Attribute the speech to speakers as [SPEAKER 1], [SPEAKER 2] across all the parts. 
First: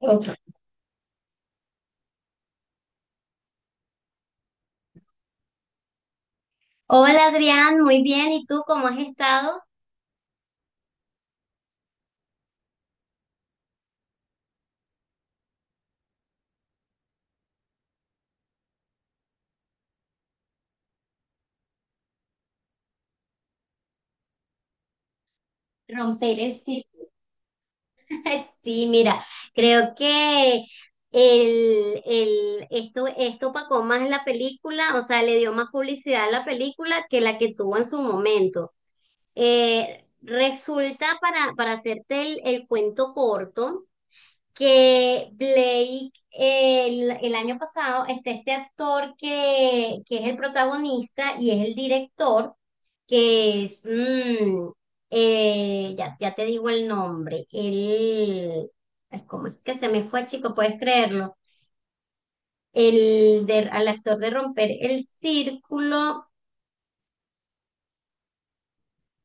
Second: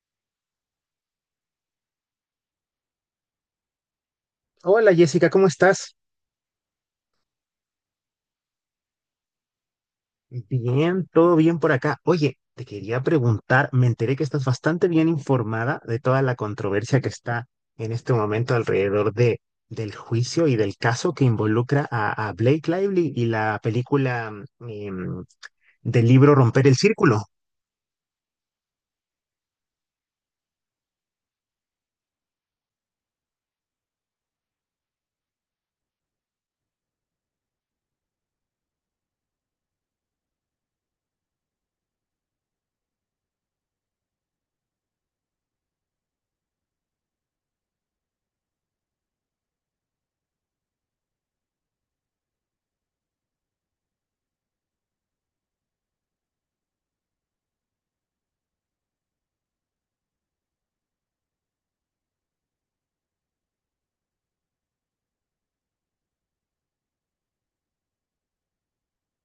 [SPEAKER 1] Ok.
[SPEAKER 2] Hola Jessica, ¿cómo estás?
[SPEAKER 1] Hola Adrián, muy bien. ¿Y tú cómo has estado?
[SPEAKER 2] Bien, todo bien por acá. Oye, te quería preguntar, me enteré que estás bastante bien informada de toda la controversia que está en este momento alrededor del juicio y del caso que involucra a Blake Lively y la película mm, em, del libro
[SPEAKER 1] Romper el
[SPEAKER 2] Romper el
[SPEAKER 1] círculo.
[SPEAKER 2] Círculo.
[SPEAKER 1] Sí, mira, creo que esto opacó más la película, o sea, le dio más publicidad a la película que la que tuvo en su momento. Resulta, para hacerte el, cuento corto, que Blake el, año pasado está este actor que es el protagonista y es el director, que es, ya, te digo el nombre, el, ay, ¿cómo es que se me fue, chico? ¿Puedes creerlo? El de, al actor de Romper el Círculo,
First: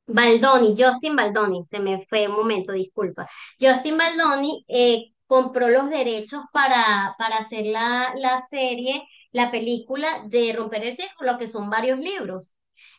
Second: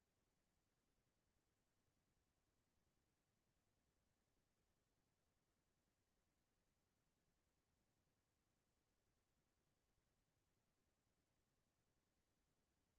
[SPEAKER 1] Baldoni, Justin Baldoni, se me fue un momento, disculpa. Justin Baldoni compró los derechos para hacer la, la serie, la película de Romper el Cerco, lo que son varios libros.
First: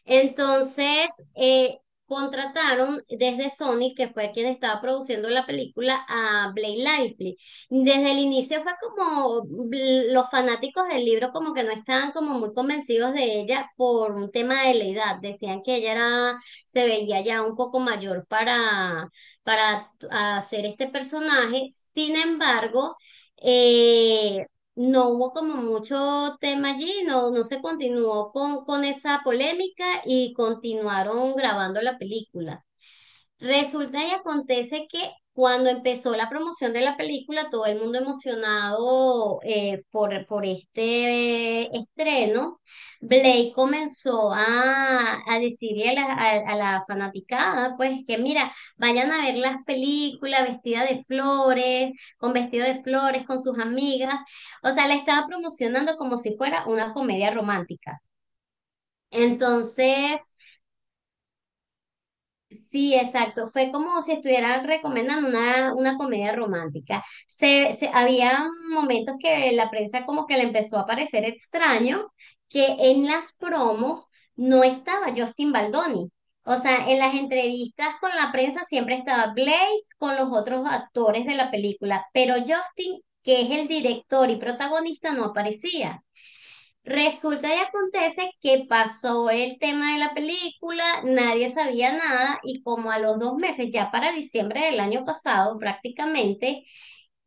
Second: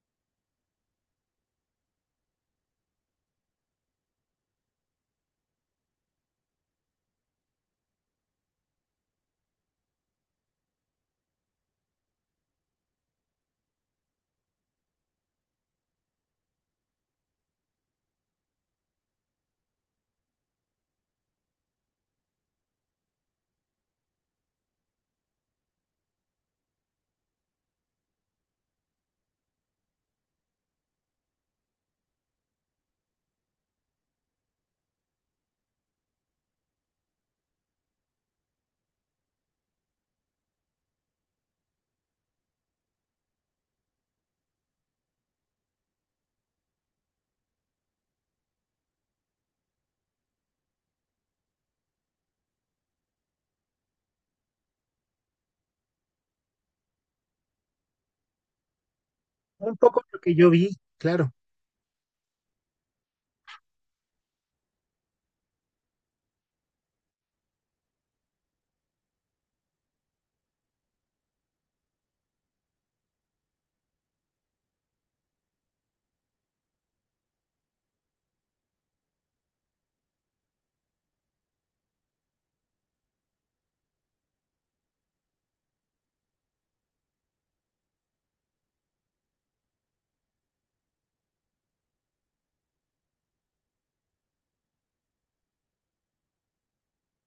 [SPEAKER 1] Entonces, eh, contrataron desde Sony, que fue quien estaba produciendo la película, a Blake Lively. Desde el inicio fue como los fanáticos del libro como que no estaban como muy convencidos de ella por un tema de la edad. Decían que ella era se veía ya un poco mayor para hacer este personaje. Sin embargo, eh, no hubo como mucho tema allí, no, no se continuó con esa polémica y continuaron grabando la película. Resulta y acontece que cuando empezó la promoción de la película, todo el mundo emocionado por este estreno, Blake comenzó a decirle a la, a la fanaticada, pues que mira, vayan a ver las películas vestida de flores, con vestido de flores, con sus amigas. O sea, la estaba promocionando como si fuera una comedia romántica.
[SPEAKER 2] Un poco lo
[SPEAKER 1] Entonces...
[SPEAKER 2] que yo vi, claro.
[SPEAKER 1] Sí, exacto. Fue como si estuvieran recomendando una comedia romántica. Había momentos que la prensa como que le empezó a parecer extraño que en las promos no estaba Justin Baldoni. O sea, en las entrevistas con la prensa siempre estaba Blake con los otros actores de la película, pero Justin, que es el director y protagonista, no aparecía. Resulta y acontece que pasó el tema de la película, nadie sabía nada y como a los dos meses, ya para diciembre del año pasado prácticamente,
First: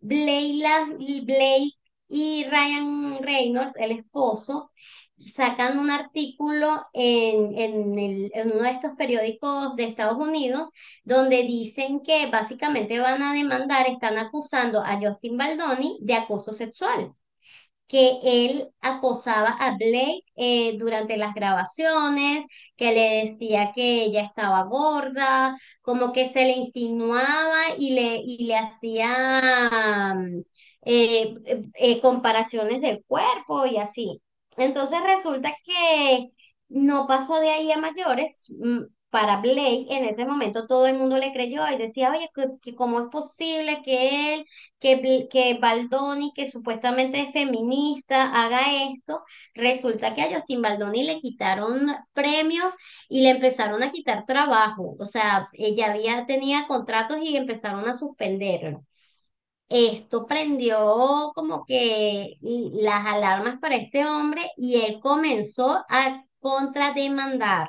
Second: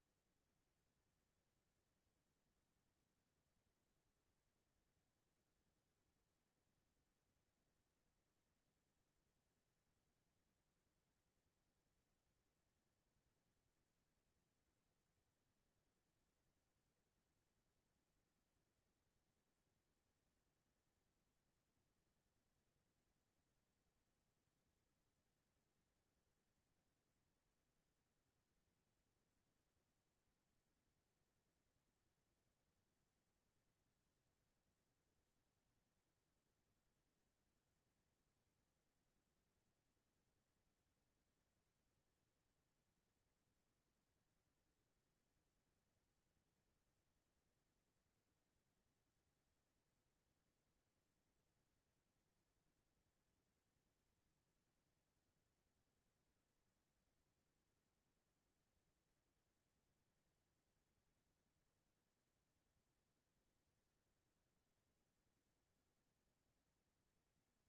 [SPEAKER 1] Blayla- Blake y Ryan Reynolds, el esposo, sacan un artículo en, en uno de estos periódicos de Estados Unidos donde dicen que básicamente van a demandar, están acusando a Justin Baldoni de acoso sexual que él acosaba a Blake durante las grabaciones, que le decía que ella estaba gorda, como que se le insinuaba y le hacía eh, comparaciones del cuerpo y así. Entonces resulta que no pasó de ahí a mayores. Para Blake en ese momento todo el mundo le creyó y decía, oye, que ¿cómo es posible que él que, que Baldoni, que supuestamente es feminista, haga esto? Resulta que a Justin Baldoni le quitaron premios y le empezaron a quitar trabajo. O sea, ella había, tenía contratos y empezaron a suspenderlo. Esto prendió como que las alarmas para este hombre y él comenzó a contrademandar.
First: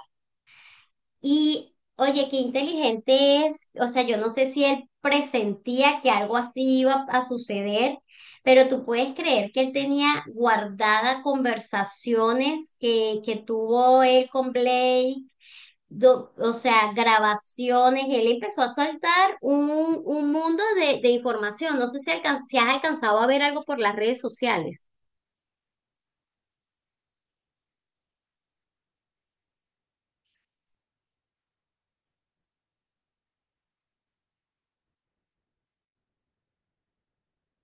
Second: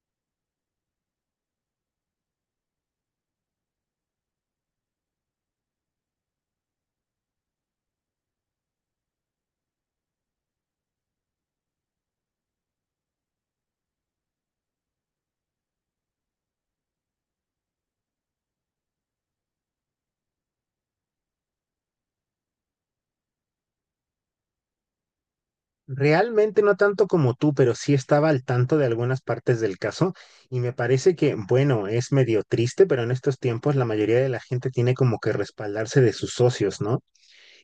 [SPEAKER 1] Y oye, qué inteligente es. O sea, yo no sé si él presentía que algo así iba a suceder, pero tú puedes creer que él tenía guardada conversaciones que tuvo él con Blake, o sea, grabaciones. Él empezó a soltar un mundo de información. No sé si, si has alcanzado a ver algo por las redes sociales.
[SPEAKER 2] Realmente no tanto como tú, pero sí estaba al tanto de algunas partes del caso y me parece que, bueno, es medio triste, pero en estos tiempos la mayoría de la gente tiene como que respaldarse de sus socios, ¿no?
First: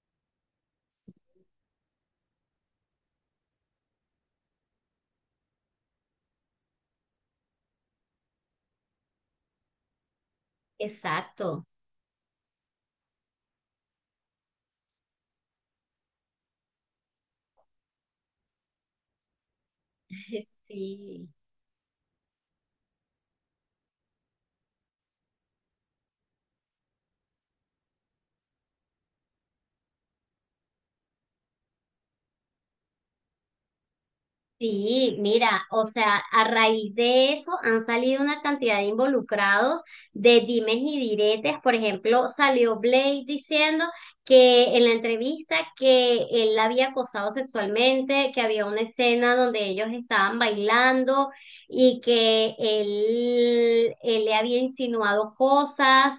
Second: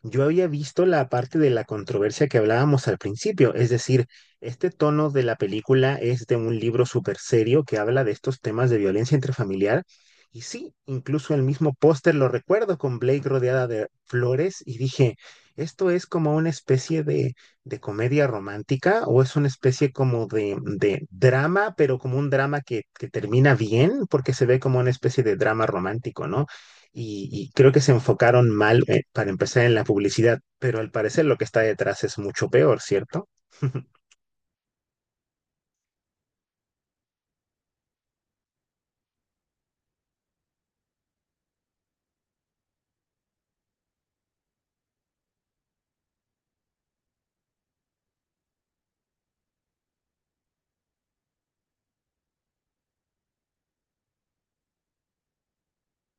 [SPEAKER 2] Yo había visto la parte de la controversia que hablábamos al principio, es decir, este tono de la película es de un libro súper serio que habla de estos temas de violencia intrafamiliar. Y sí, incluso el
[SPEAKER 1] Exacto.
[SPEAKER 2] mismo póster lo recuerdo con Blake rodeada de flores y dije, ¿esto es como una especie de comedia romántica o es una especie como de
[SPEAKER 1] Sí.
[SPEAKER 2] drama, pero como un drama que termina bien porque se ve como una especie de drama romántico, ¿no? Y, y creo que se enfocaron mal para empezar en la publicidad, pero al parecer lo que está detrás es mucho peor, ¿cierto?
[SPEAKER 1] Sí, mira, o sea, a raíz de eso han salido una cantidad de involucrados de dimes y diretes. Por ejemplo, salió Blade diciendo que en la entrevista que él la había acosado sexualmente, que había una escena donde ellos estaban bailando y que él le había insinuado cosas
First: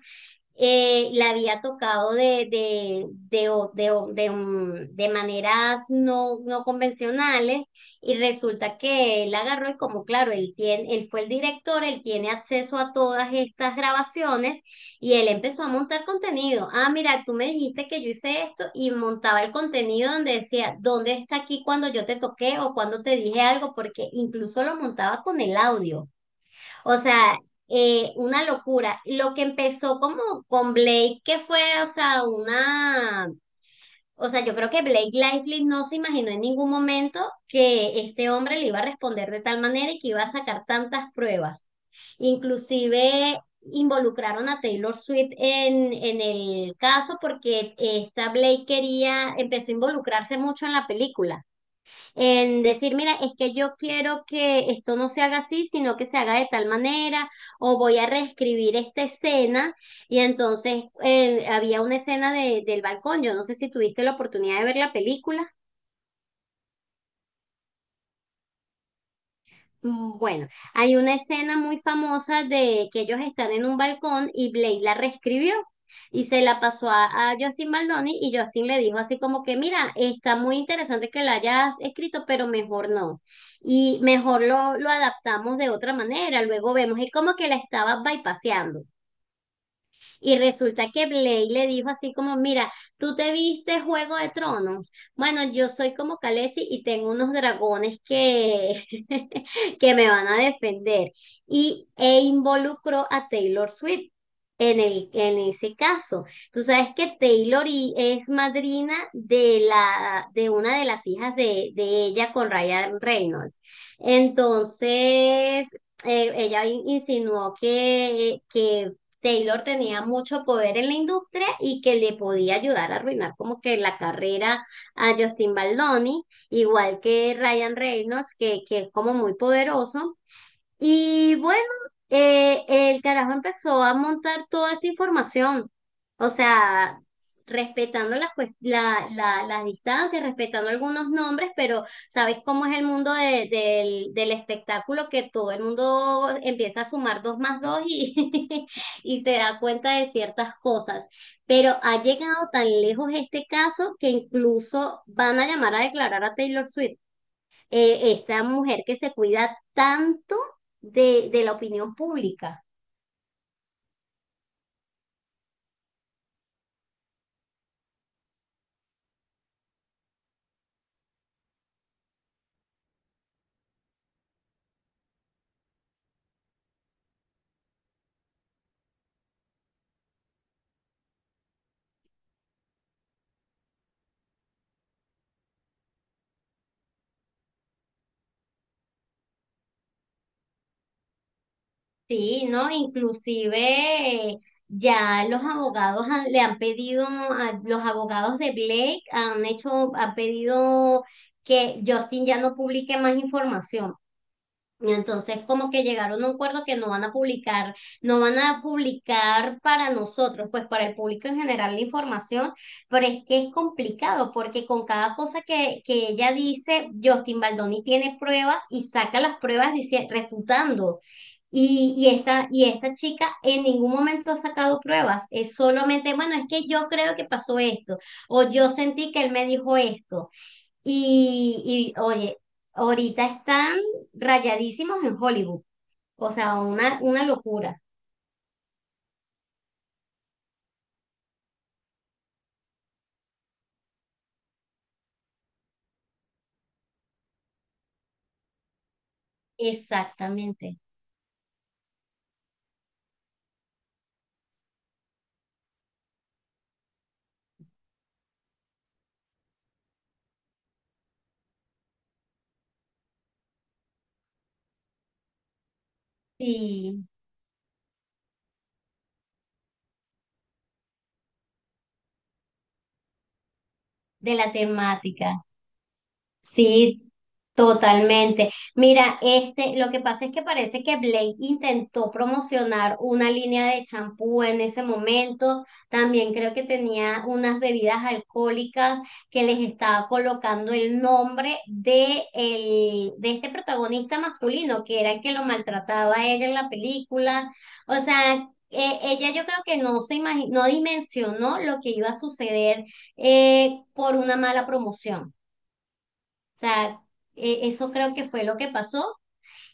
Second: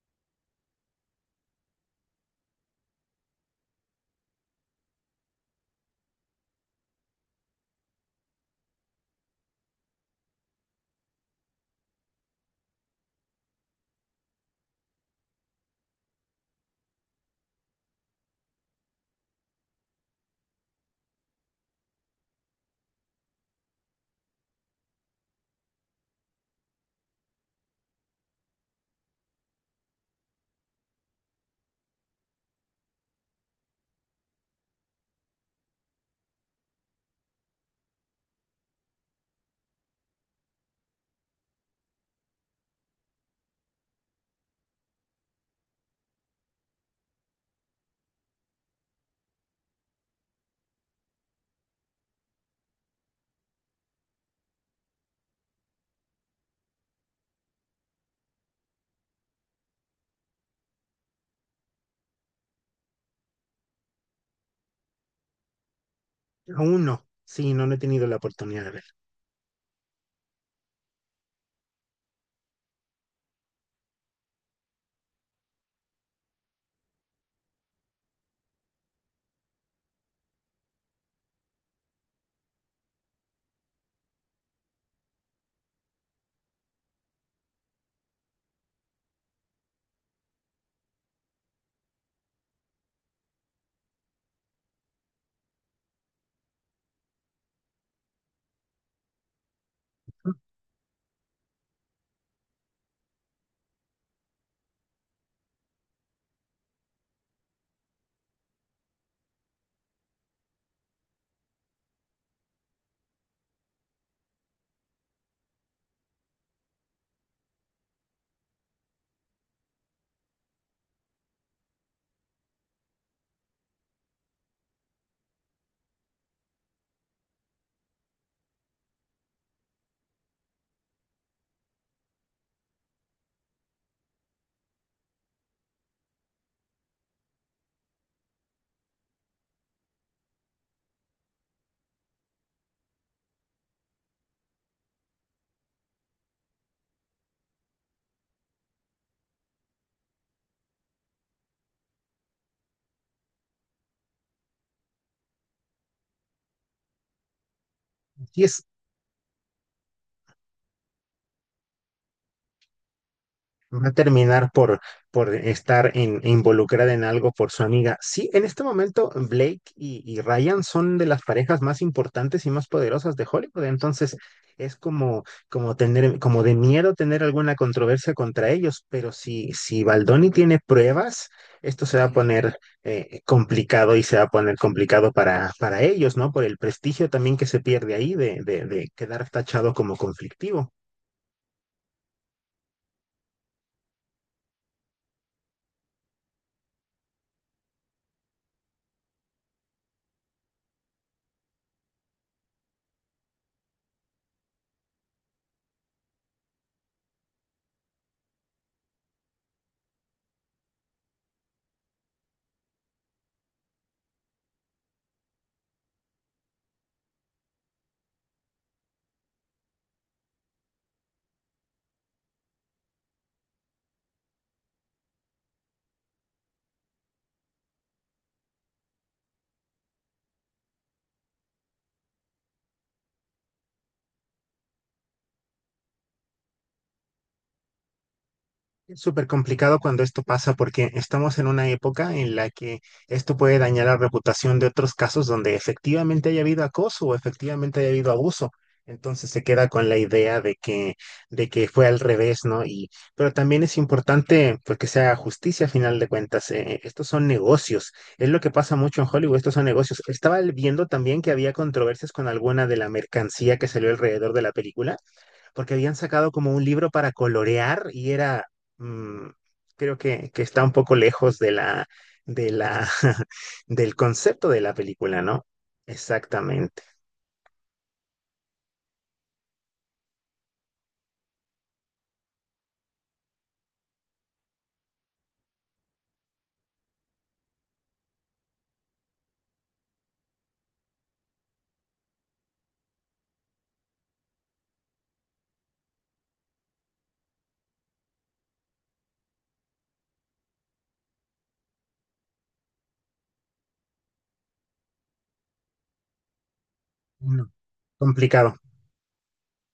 [SPEAKER 1] la había tocado de, o- de, o- de, mm, de maneras no, no convencionales y resulta que él agarró y como claro, él tiene, él fue el director, él tiene acceso a todas estas grabaciones y él empezó a montar contenido. Ah, mira, tú me dijiste que yo hice esto y montaba el contenido donde decía, ¿dónde está aquí cuando yo te toqué o cuando te dije algo? Porque incluso lo montaba con el audio. O sea, una locura. Lo que empezó como con Blake, que fue, o sea, una o sea, yo creo que Blake Lively no se imaginó en ningún momento que este hombre le iba a responder de tal manera y que iba a sacar tantas pruebas. Inclusive involucraron a Taylor Swift en el caso porque esta Blake quería, empezó a involucrarse mucho en la película en decir, mira, es que yo quiero que esto no se haga así, sino que se haga de tal manera, o voy a reescribir esta escena. Y entonces había una escena de, del balcón, yo no sé si tuviste la oportunidad de ver la película.
[SPEAKER 2] Aún no. Sí, no, no he tenido la oportunidad de ver.
[SPEAKER 1] Mm, bueno, hay una escena muy famosa de que ellos están en un balcón y Blade la reescribió y se la pasó a Justin Baldoni y Justin le dijo así como que, mira, está muy interesante que la hayas escrito, pero mejor no. Y mejor lo adaptamos de otra manera, luego vemos, es como que la estaba bypaseando. Y resulta que Blake le dijo así como, mira, tú te viste Juego de Tronos. Bueno, yo soy como Khaleesi y tengo unos dragones que, que me van a defender. E involucró a Taylor Swift. En el, en ese caso, tú sabes que Taylor es madrina de la, de una de las hijas de ella con Ryan Reynolds. Entonces, ella insinuó que Taylor tenía mucho poder en la industria y que le podía ayudar a arruinar como que la carrera a Justin Baldoni, igual que Ryan Reynolds, que es como muy poderoso. Y bueno, el carajo empezó a montar toda esta información, o sea, respetando las, las distancias, respetando algunos nombres, pero ¿sabes cómo es el mundo del espectáculo? Que todo el mundo empieza a sumar dos más dos y, y se da cuenta de ciertas cosas. Pero ha llegado tan lejos este caso que incluso van a llamar a declarar a Taylor Swift
[SPEAKER 2] Y
[SPEAKER 1] esta
[SPEAKER 2] es
[SPEAKER 1] mujer que se cuida tanto de la opinión pública.
[SPEAKER 2] no va a terminar por estar involucrada en algo por su amiga. Sí, en este momento Blake y Ryan son de las parejas más importantes y más poderosas de Hollywood. Entonces es como, como tener, como de miedo tener alguna controversia contra ellos. Pero si Baldoni tiene pruebas, esto se va a poner complicado y se va a poner complicado para ellos, ¿no? Por el prestigio también que se pierde ahí de quedar tachado como conflictivo.
[SPEAKER 1] Sí, ¿no? Inclusive ya los abogados le han pedido, a, los abogados de Blake han hecho, han pedido que Justin ya no publique más información. Y entonces, como que llegaron a un acuerdo que no van a publicar, no van a publicar para nosotros, pues para el público en general la información, pero es que es complicado porque con cada cosa que ella dice, Justin Baldoni tiene pruebas y saca las pruebas dice, refutando. Y esta, y esta chica en ningún momento ha sacado pruebas, es solamente, bueno, es que yo creo que pasó esto, o yo sentí que él me dijo esto. Y oye, ahorita están rayadísimos en Hollywood. O sea, una locura.
[SPEAKER 2] Es súper complicado cuando esto pasa porque estamos en una época en la que esto puede dañar la reputación de otros casos donde efectivamente haya habido acoso o efectivamente haya habido abuso. Entonces se queda con la idea
[SPEAKER 1] Exactamente.
[SPEAKER 2] de que fue al revés, ¿no? Y, pero también es importante pues, que se haga justicia a final de cuentas. Eh, estos son negocios. Es lo que pasa mucho en Hollywood, estos son negocios. Estaba viendo también que había controversias con alguna de la mercancía que salió alrededor de la película porque habían sacado como un libro
[SPEAKER 1] Sí,
[SPEAKER 2] para colorear y mm, creo que está un poco lejos de la, del
[SPEAKER 1] de
[SPEAKER 2] concepto
[SPEAKER 1] la
[SPEAKER 2] de la película, ¿no?
[SPEAKER 1] temática.
[SPEAKER 2] Exactamente.
[SPEAKER 1] Sí, totalmente. Mira, este, lo que pasa es que parece que Blake intentó promocionar una línea de champú en ese momento. También creo que tenía unas bebidas alcohólicas que les estaba colocando el nombre de, el, de este protagonista masculino, que era el que lo maltrataba a ella en la película. O sea, ella yo creo que no no dimensionó lo que iba a suceder por una mala promoción. O sea,
[SPEAKER 2] No,
[SPEAKER 1] eso creo que fue
[SPEAKER 2] complicado.
[SPEAKER 1] lo que pasó.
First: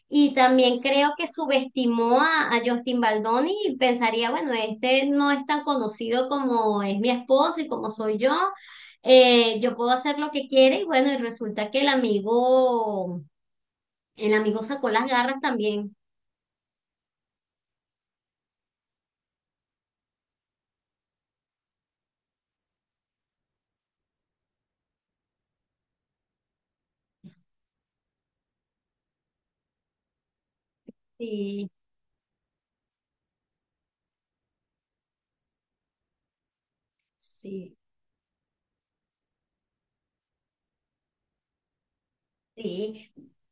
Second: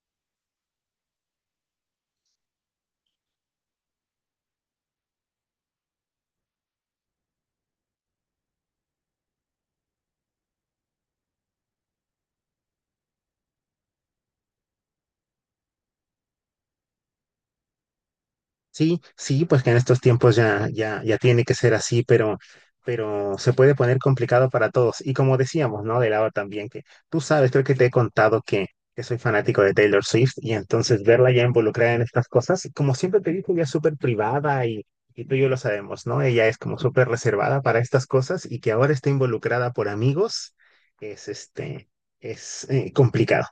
[SPEAKER 1] Y también creo que subestimó a Justin Baldoni y pensaría, bueno, este no es tan conocido como es mi esposo y como soy yo. Yo puedo hacer lo que quiera y bueno, y resulta que el amigo sacó las garras también.
[SPEAKER 2] Sí, sí, pues que en estos tiempos ya tiene que ser así, pero se puede poner complicado para todos. Y como decíamos, ¿no? De lado también, que tú sabes, creo que te he contado que soy fanático de Taylor Swift y entonces verla ya
[SPEAKER 1] Sí,
[SPEAKER 2] involucrada en estas cosas, como siempre te digo, ella es súper privada y tú y yo lo sabemos, ¿no? Ella es como súper reservada
[SPEAKER 1] sí,
[SPEAKER 2] para estas cosas y que ahora esté involucrada por amigos es, este, es
[SPEAKER 1] sí.
[SPEAKER 2] complicado.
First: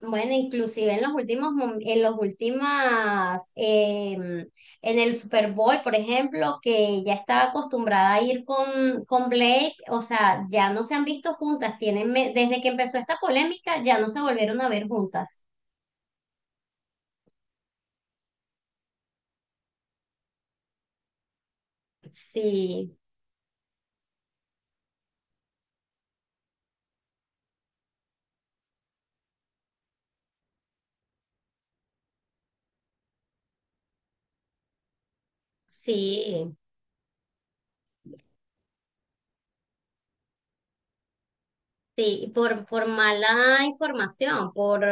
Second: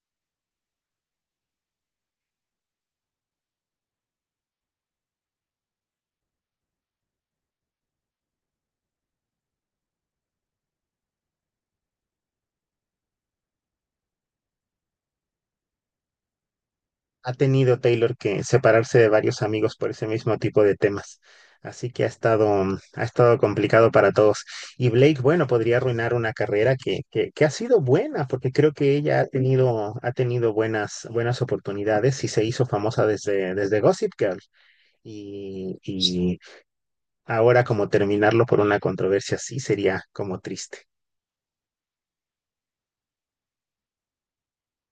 [SPEAKER 1] Bueno, inclusive en los últimos, en los últimas, en el Super Bowl, por ejemplo, que ya estaba acostumbrada a ir con Blake, o sea, ya no se han visto juntas, tienen, desde que empezó esta polémica, ya no se volvieron a ver juntas.
[SPEAKER 2] Ha tenido Taylor que separarse de varios amigos por ese mismo tipo de temas. Así que ha estado,
[SPEAKER 1] Sí,
[SPEAKER 2] ha estado complicado para todos. Y Blake, bueno, podría arruinar una carrera que ha sido buena, porque creo que ella ha tenido buenas, buenas oportunidades y se hizo famosa desde Gossip Girl. Y
[SPEAKER 1] sí.
[SPEAKER 2] ahora como terminarlo por una controversia así sería como triste.
[SPEAKER 1] Sí, por mala información, por,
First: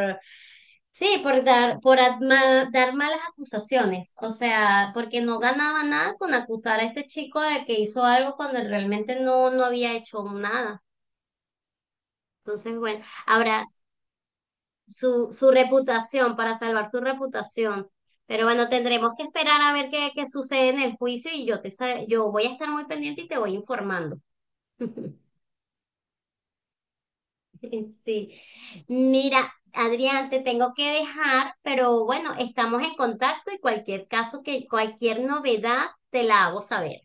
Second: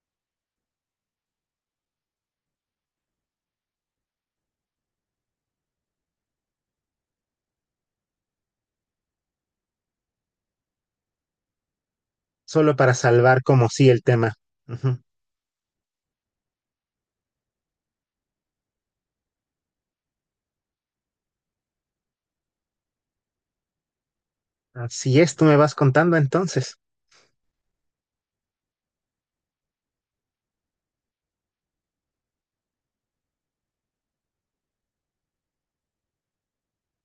[SPEAKER 1] sí, por dar, por dar malas acusaciones, o sea, porque no ganaba nada con acusar a este chico de que hizo algo cuando él realmente no, no había hecho nada.
[SPEAKER 2] Solo
[SPEAKER 1] Entonces,
[SPEAKER 2] para
[SPEAKER 1] bueno,
[SPEAKER 2] salvar
[SPEAKER 1] ahora
[SPEAKER 2] como sí el tema. Ujú.
[SPEAKER 1] su, su reputación, para salvar su reputación, pero bueno, tendremos que esperar a ver qué, qué sucede en el juicio y yo te, yo voy a estar muy pendiente y te voy informando.
[SPEAKER 2] Así es, tú me vas contando entonces.
[SPEAKER 1] Sí. Mira, Adrián, te tengo que dejar, pero bueno, estamos en contacto y cualquier caso que, cualquier novedad, te la hago saber.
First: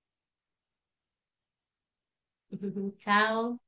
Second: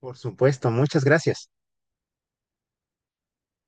[SPEAKER 2] Por supuesto, muchas gracias.
[SPEAKER 1] Chao.